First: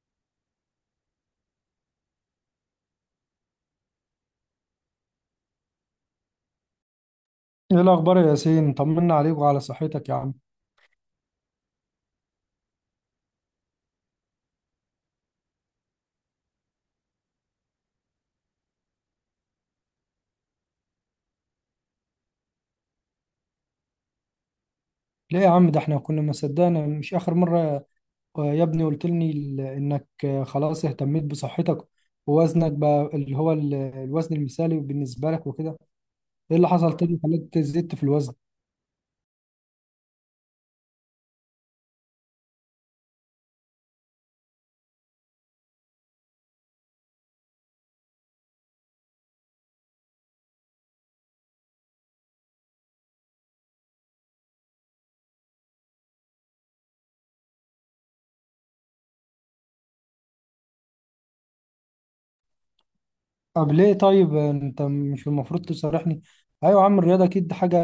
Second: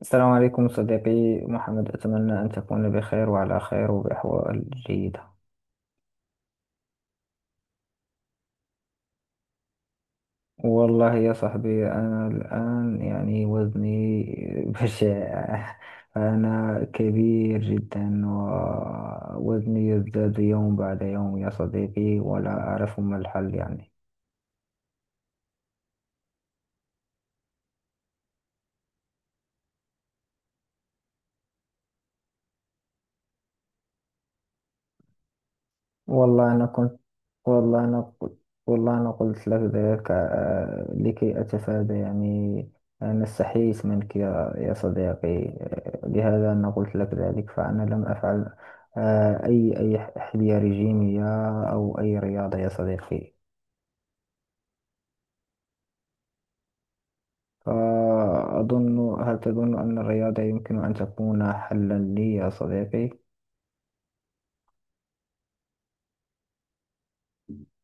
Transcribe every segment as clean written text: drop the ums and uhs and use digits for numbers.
السلام عليكم صديقي محمد، أتمنى أن تكون بخير وعلى خير وبأحوال جيدة. ايه الاخبار يا ياسين؟ طمنا عليك وعلى صحتك يا عم. والله يا صاحبي، أنا الآن وزني بشع. أنا كبير جدا ووزني يزداد يوم بعد يوم يا صديقي، ولا أعرف ما الحل. ليه يا عم؟ ده احنا كنا ما صدقنا، مش اخر مره يا ابني قلت لي انك خلاص اهتميت بصحتك ووزنك بقى اللي هو الوزن المثالي بالنسبه لك وكده. والله ايه أنا اللي حصل كنت تاني خلاك والله زدت في أنا الوزن؟ قلت والله أنا قلت لك ذلك لكي أتفادى أنا استحييت منك، يا صديقي. لهذا أنا قلت لك ذلك، فأنا لم أفعل أي حمية رجيمية أو أي رياضة يا صديقي. هل تظن أن الرياضة يمكن أن تكون حلا لي يا صديقي؟ طب ليه؟ طيب انت مش المفروض تصارحني؟ ايوه يا عم، الرياضه اكيد حاجه،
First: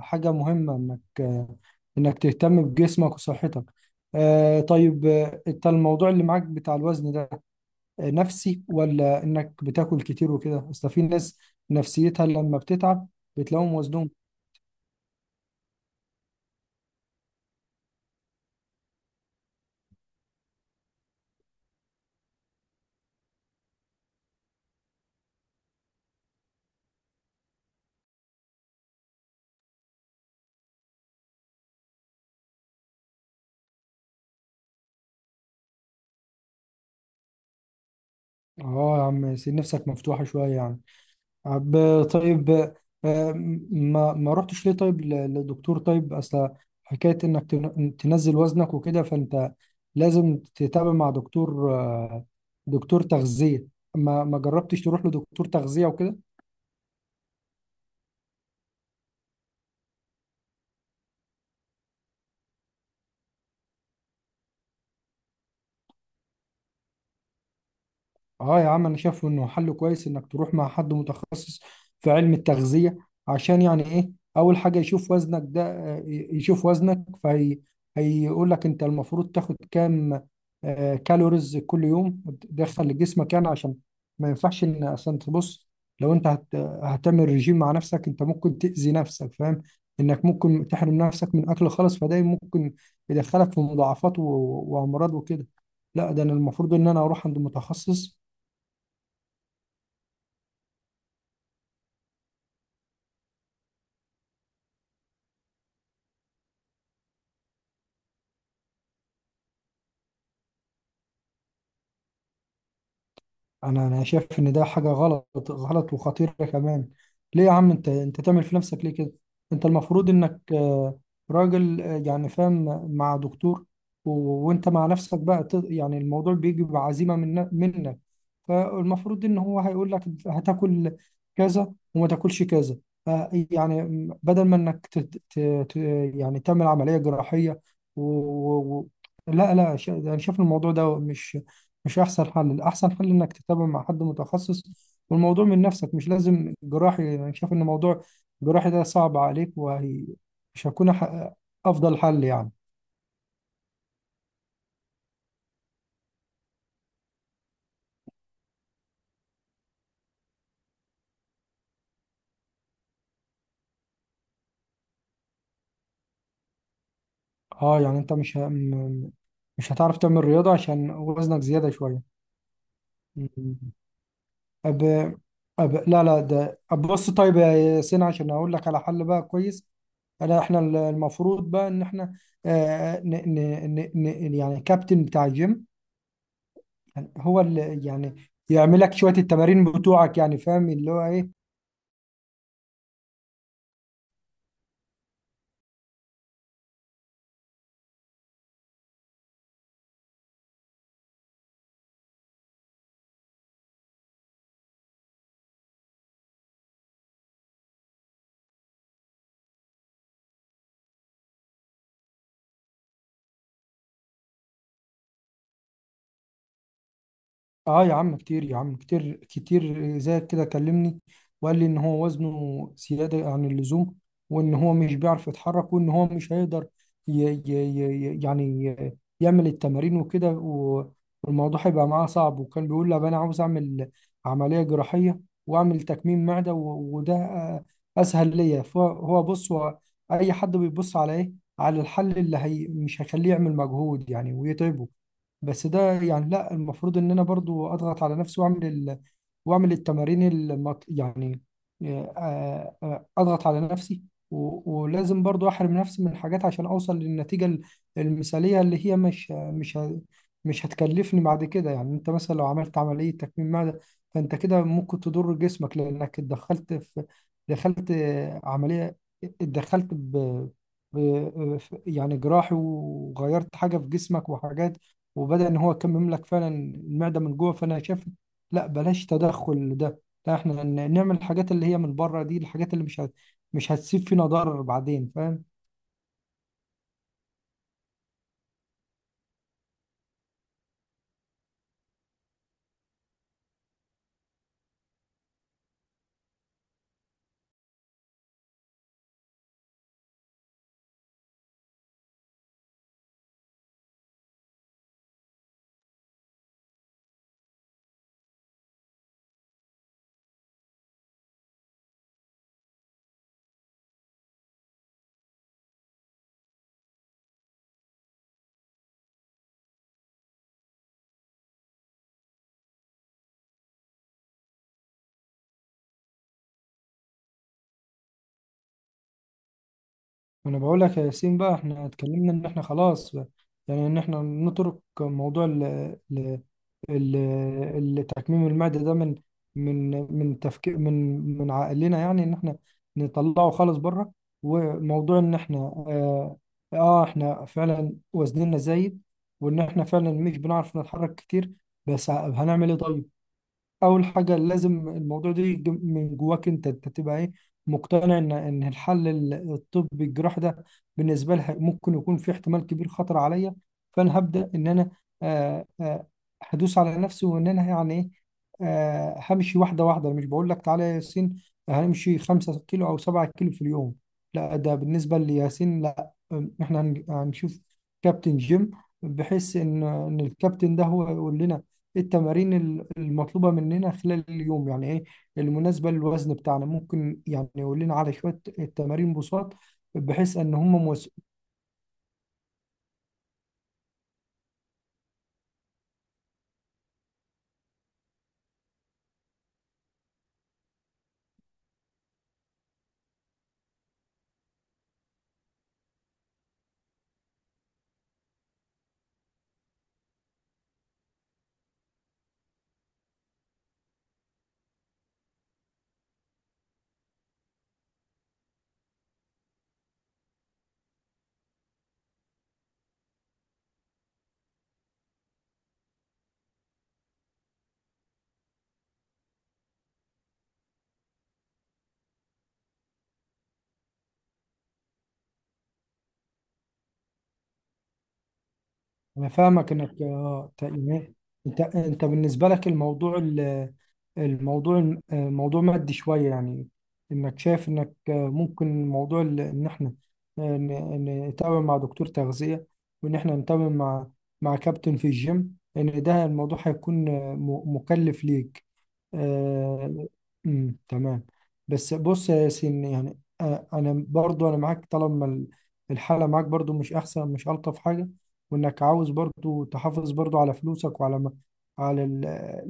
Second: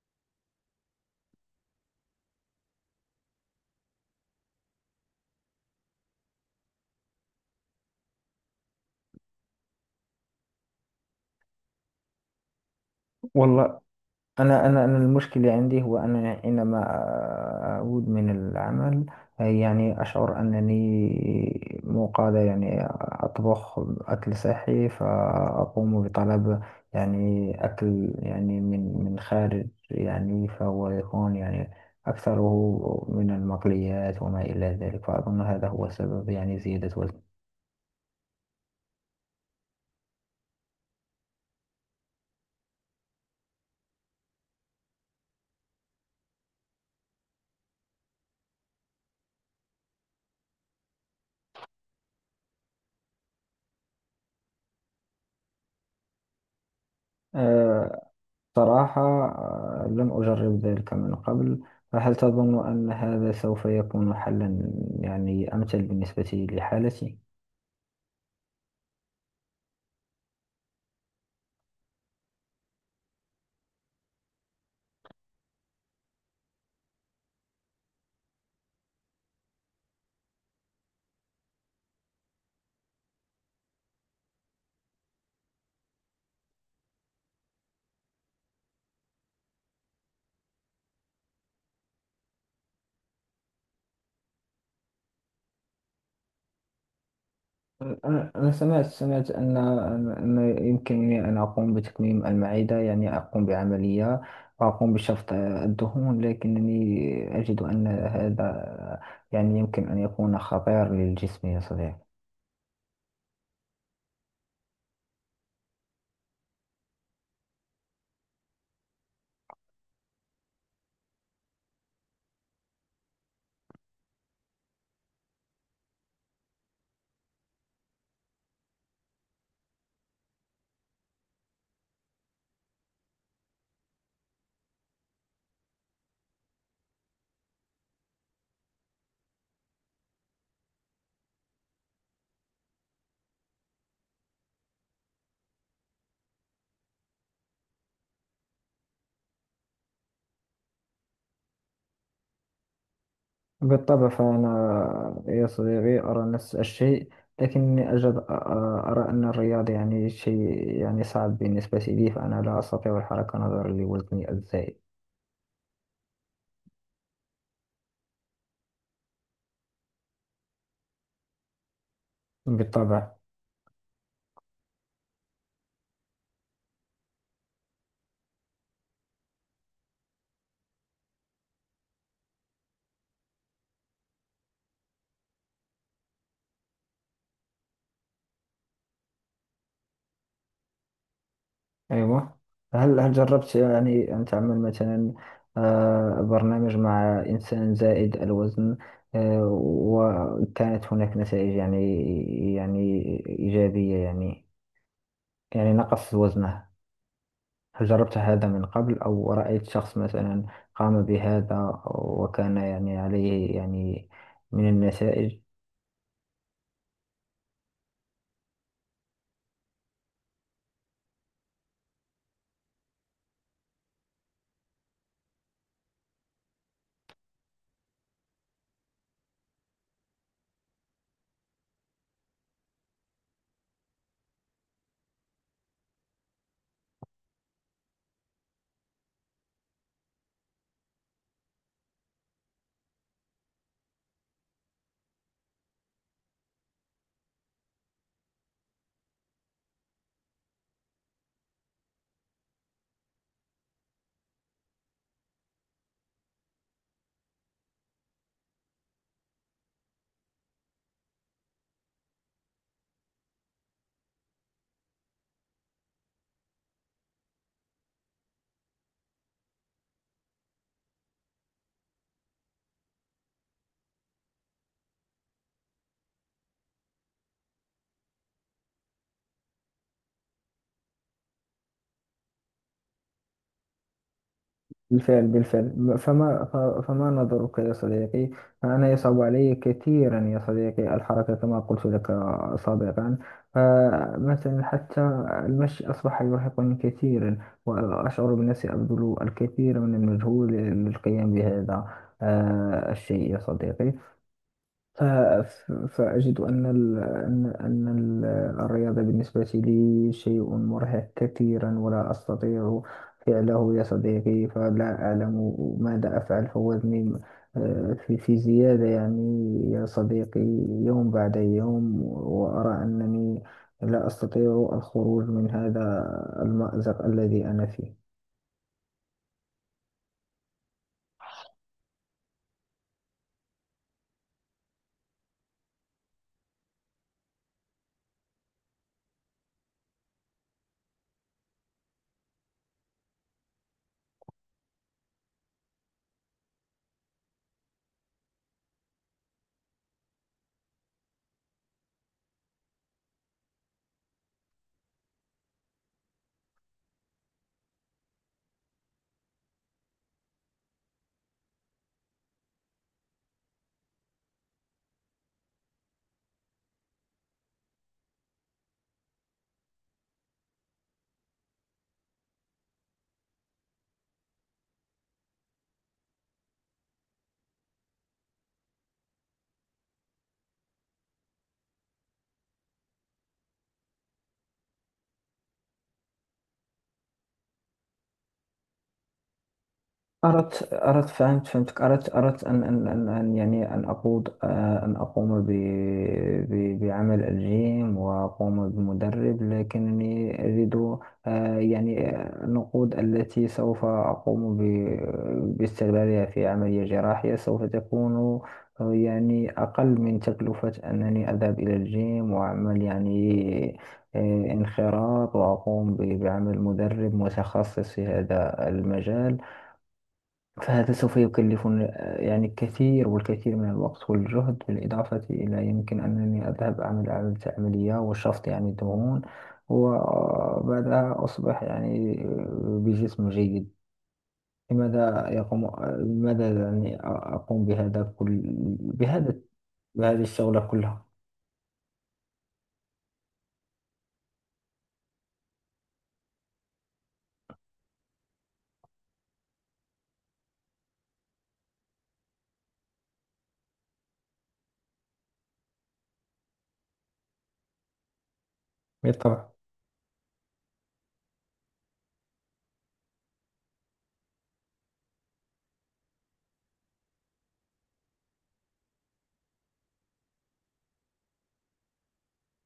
حاجه مهمه انك انك تهتم بجسمك وصحتك. آه طيب، انت الموضوع اللي معاك بتاع الوزن ده نفسي، ولا انك بتاكل كتير وكده؟ اصل في ناس نفسيتها لما بتتعب بتلاقيهم والله، وزنهم. أنا المشكلة عندي هو أنا حينما أعود من العمل أشعر أنني مو قادر أطبخ أكل صحي، فأقوم بطلب أكل من خارج. فهو يكون أكثره من المقليات وما إلى ذلك، فأظن هذا هو سبب زيادة اه يا عم، سيب نفسك مفتوحة شوية يعني. طب طيب، آه، ما رحتش ليه طيب لدكتور؟ طيب اصل حكاية انك تنزل وزنك وكده، فانت لازم تتابع مع دكتور، دكتور تغذية. ما جربتش تروح لدكتور تغذية وكده؟ وزن. صراحة لم أجرب ذلك من قبل، فهل تظن أن هذا سوف يكون حلا أمثل بالنسبة لحالتي؟ اه يا عم، انا شايف انه حل كويس انك تروح مع حد متخصص في علم التغذية، عشان يعني ايه؟ اول حاجة يشوف وزنك ده، يشوف وزنك فهي هيقول لك انت المفروض تاخد كام كالوريز كل يوم تدخل لجسمك، يعني عشان ما ينفعش ان عشان تبص، لو انت هتعمل رجيم مع نفسك انت ممكن تأذي نفسك، فاهم؟ انك ممكن تحرم نفسك من اكل خالص، فده ممكن يدخلك في وامراض وكده. لا ده انا المفروض ان انا اروح عند متخصص. أنا سمعت أن يمكنني أن أقوم بتكميم المعدة، أقوم بعملية وأقوم بشفط الدهون، لكنني أجد أن هذا يمكن أن يكون خطير للجسم يا صديقي. انا شايف ان ده حاجه غلط وخطيره كمان. ليه يا عم؟ انت تعمل في نفسك ليه كده؟ انت المفروض انك راجل يعني فاهم، مع دكتور، وانت مع نفسك بقى يعني الموضوع بيجي بعزيمه منك. فالمفروض ان هو هيقول لك هتاكل كذا وما تاكلش كذا، يعني بدل ما انك ت... يعني تعمل عملية جراحية و... و... و- لا لا، انا شايف الموضوع ده مش احسن حل. الاحسن حل انك تتابع مع حد متخصص، والموضوع من نفسك مش لازم جراحي. يعني انا شايف ان موضوع الجراحي ده صعب عليك، وهي مش هيكون افضل حل يعني. بالطبع، فأنا يا صديقي أرى نفس الشيء، لكني أرى أن الرياضة شيء صعب بالنسبة لي، فأنا لا أستطيع الحركة نظرا لوزني الزائد. اه يعني انت مش مش هتعرف تعمل رياضة عشان وزنك زيادة بالطبع. شوية؟ أب... لا لا، ده أب بص طيب يا ياسين، عشان أقول لك على حل بقى كويس. إحنا المفروض بقى إن إحنا آه ن... ن... يعني كابتن بتاع الجيم هو اللي يعني يعمل لك شوية التمارين بتوعك، يعني فاهم اللي هو إيه؟ أيوة، هل جربت أن تعمل مثلا برنامج مع إنسان زائد الوزن وكانت هناك نتائج يعني إيجابية، نقص وزنه؟ هل جربت هذا من قبل، أو رأيت شخص مثلا قام بهذا وكان عليه من النتائج؟ اه يا عم كتير، يا عم كتير زي كده كلمني وقال لي ان هو وزنه زيادة عن اللزوم، وان هو مش بيعرف يتحرك، وان هو مش هيقدر يعمل التمارين وكده والموضوع هيبقى معاه صعب. وكان بيقول لي "أب انا عاوز اعمل عملية جراحية واعمل تكميم معدة وده اسهل ليا". فهو بص، هو اي حد بيبص على ايه؟ على الحل اللي هي مش هيخليه يعمل مجهود يعني ويتعبه. بس ده يعني لا، المفروض ان انا برضو اضغط على نفسي، واعمل واعمل التمارين يعني اضغط على نفسي، ولازم برضو احرم نفسي من حاجات عشان اوصل للنتيجة المثالية، اللي هي مش هتكلفني بعد كده. يعني انت مثلا لو عملت عملية تكميم معدة فانت كده ممكن تضر جسمك، لانك اتدخلت في، دخلت عملية، اتدخلت ب... ب... آه، يعني جراحي، وغيرت حاجة في جسمك وحاجات، وبدأ إن هو كان يملك فعلا المعدة من جوه. فأنا شايف لا، بلاش تدخل ده. لا، إحنا نعمل الحاجات اللي هي من بره دي، الحاجات اللي مش هتسيب فينا ضرر بعدين، بالفعل فاهم؟ بالفعل. فما نظرك يا صديقي؟ فأنا يصعب علي كثيرا يا صديقي الحركة، كما قلت لك سابقا. فمثلا حتى المشي أصبح يرهقني كثيرا، وأشعر بنفسي أبذل الكثير من المجهود للقيام بهذا الشيء يا صديقي. فأجد أن ال أن أن ال الرياضة بالنسبة لي شيء مرهق كثيرا، ولا أستطيع فعله يا صديقي، فلا أعلم ماذا أفعل. فوزني في زيادة يا صديقي يوم بعد يوم، وأرى أنني لا أستطيع الخروج من هذا المأزق الذي أنا فيه. أنا بقول لك يا ياسين، بقى إحنا اتكلمنا إن إحنا خلاص بقى، يعني إن إحنا نترك موضوع ال- تكميم المعدة ده من من من تفكير، من عقلنا، يعني ان احنا نطلعه خالص بره. وموضوع ان احنا احنا فعلا وزننا زايد، وان احنا فعلا مش بنعرف نتحرك كتير، بس هنعمل ايه طيب؟ اول حاجه لازم الموضوع ده يجي من جواك انت، انت تبقى ايه، مقتنع ان الحل الطبي الجراحي ده بالنسبه لها ممكن يكون في احتمال كبير خطر عليا. فانا هبدا ان انا آه آه هدوس على نفسي، وان انا يعني ايه همشي واحده واحده. أنا مش بقول لك تعالى يا ياسين هنمشي 5 كيلو او 7 كيلو في اليوم، لا. ده بالنسبه لياسين لا. احنا هنشوف كابتن جيم، بحيث ان الكابتن ده هو يقول لنا التمارين المطلوبة مننا خلال اليوم، يعني ايه المناسبة للوزن بتاعنا. ممكن يعني يقول لنا على شوية التمارين بساط، بحيث ان أردت هم. أردت فهمتك. أردت أردت أن أن أن أن أن أقود آه، أن أقوم ب ب بعمل الجيم وأقوم بمدرب، لكنني أجد النقود التي سوف أقوم باستغلالها في عملية جراحية سوف تكون أقل من تكلفة أنني أذهب إلى الجيم وأعمل انخراط وأقوم بعمل مدرب متخصص في هذا المجال. فهذا سوف يكلفني الكثير والكثير من الوقت والجهد، بالإضافة إلى يمكن أنني أذهب أعمل عملية وشفط دهون، وبعدها أصبح بجسم جيد. لماذا يقوم آه، لماذا أقوم بهذا كل انا بهذا فاهمك انك بهذه اه الشغلة كلها؟ يعني انت بالنسبه لك الموضوع الموضوع موضوع مادي شويه يعني، انك شايف انك ممكن موضوع ان احنا نتابع مع دكتور تغذيه، وان احنا نتابع مع كابتن في الجيم، ان ده الموضوع هيكون مكلف ليك. بالطبع. آه، أمم، تمام. بس بص يا ياسين، يعني انا برضو انا معاك طالما الحاله معاك برضو مش احسن، مش الطف حاجه، وانك عاوز برضو تحافظ برضو على فلوسك وعلى على ال...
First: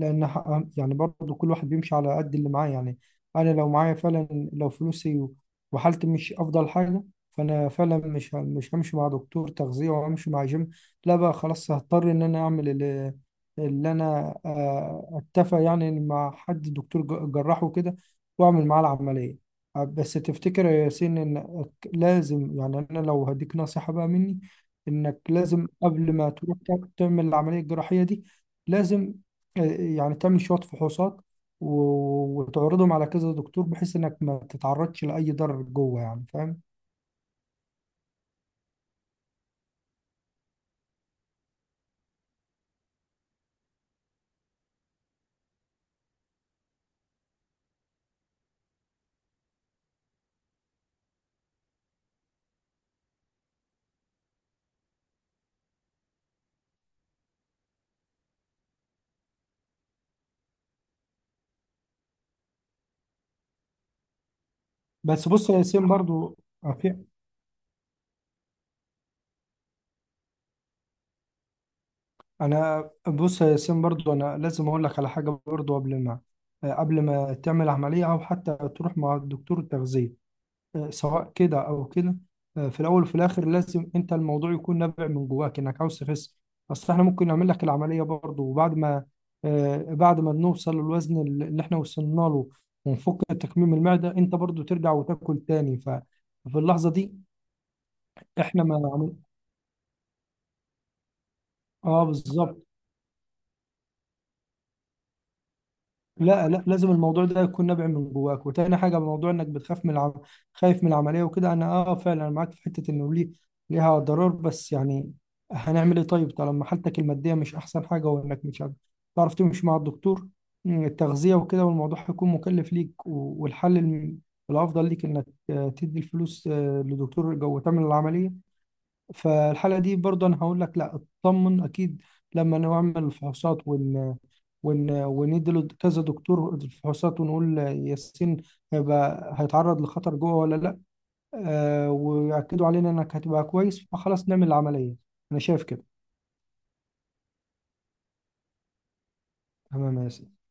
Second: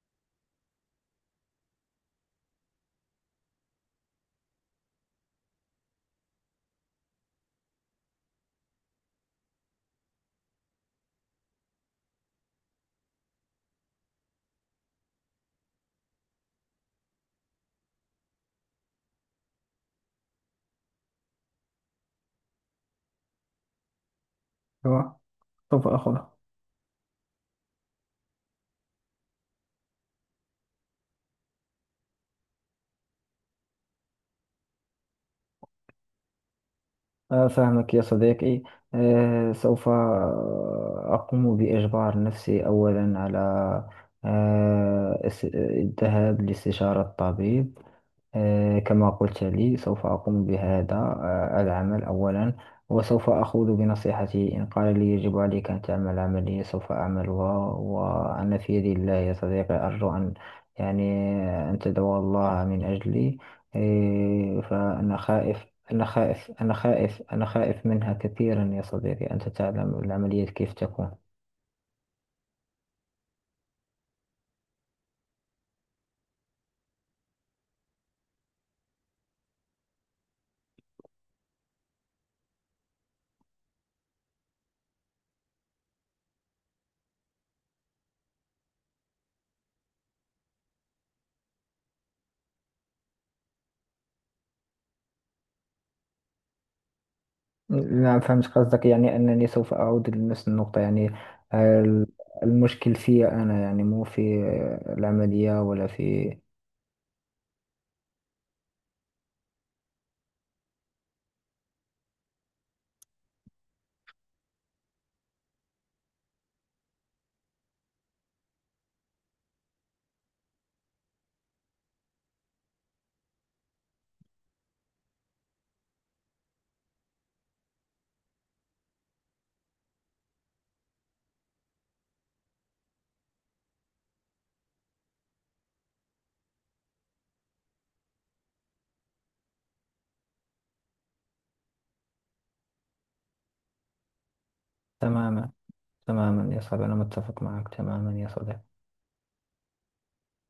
لان يعني برضو كل واحد بيمشي على قد اللي معاه يعني. انا لو معايا فعلا، لو فلوسي وحالتي مش افضل حاجه، فانا فعلا مش همشي مع دكتور تغذيه وهمشي مع جيم. لا بقى خلاص، هضطر ان انا اعمل اللي انا اتفق يعني مع حد دكتور جراح وكده، واعمل معاه العمليه. بس تفتكر يا ياسين ان لازم يعني انا لو هديك نصيحه بقى مني، هو انك لازم سوف قبل ما أخذها. تروح تعمل العمليه الجراحيه دي، لازم يعني تعمل شويه فحوصات وتعرضهم على كذا دكتور، بحيث انك ما تتعرضش لاي ضرر جوه، يعني فاهم؟ فاهمك يا صديقي. سوف أقوم بإجبار نفسي أولا على الذهاب لاستشارة طبيب. كما قلت لي، سوف أقوم بهذا العمل أولا، وسوف أخوض بنصيحته. إن قال لي يجب عليك أن تعمل عملية سوف أعملها، وأنا في يد الله يا صديقي. أرجو أن يعني أن تدعو الله من أجلي. فأنا بس بص يا خائف، ياسين أنا برضو، خائف آه، أنا في- خائف أنا خائف منها كثيرا يا صديقي، أنت تعلم العمليات كيف تكون. انا بص يا ياسين برضو، انا لازم اقول لك على حاجه برضو قبل ما قبل ما تعمل عمليه او حتى تروح مع الدكتور التغذيه، سواء كده او كده، في الاول وفي الاخر لازم انت الموضوع يكون نابع من جواك انك عاوز تخس. اصل احنا ممكن نعمل لك العمليه برضه، وبعد ما بعد ما نوصل للوزن اللي احنا وصلنا له ونفك تكميم المعده، انت برضه ترجع وتاكل تاني. ففي اللحظه دي نعم، فهمت احنا ما قصدك. عمل... أنني سوف أعود لنفس النقطة، اه ال- بالظبط. المشكل في أنا، مو في العملية ولا في... لا لا، لازم الموضوع ده يكون نابع من جواك. وتاني حاجه، موضوع انك خايف من العمليه وكده، انا اه فعلا أنا معاك في حته انه ليه، ليها ضرر، بس يعني هنعمل ايه طيب طالما حالتك الماديه مش احسن حاجه، وانك مش عارف- تعرف تمشي مع الدكتور التغذيه وكده، والموضوع هيكون مكلف ليك، والحل الافضل ليك انك تدي الفلوس لدكتور جو تعمل العمليه، فالحالة دي برضه أنا هقول لك لا، اطمن. أكيد لما نعمل الفحوصات ون ون وندي له كذا دكتور الفحوصات، ونقول ياسين هيبقى هيتعرض لخطر جوه ولا لا، آه ويأكدوا علينا إنك هتبقى كويس، فخلاص نعمل العملية. أنا تماما. شايف كده. تماما يا صاحبي، أنا متفق معك تماما يا صديقي. تمام يا ياسين.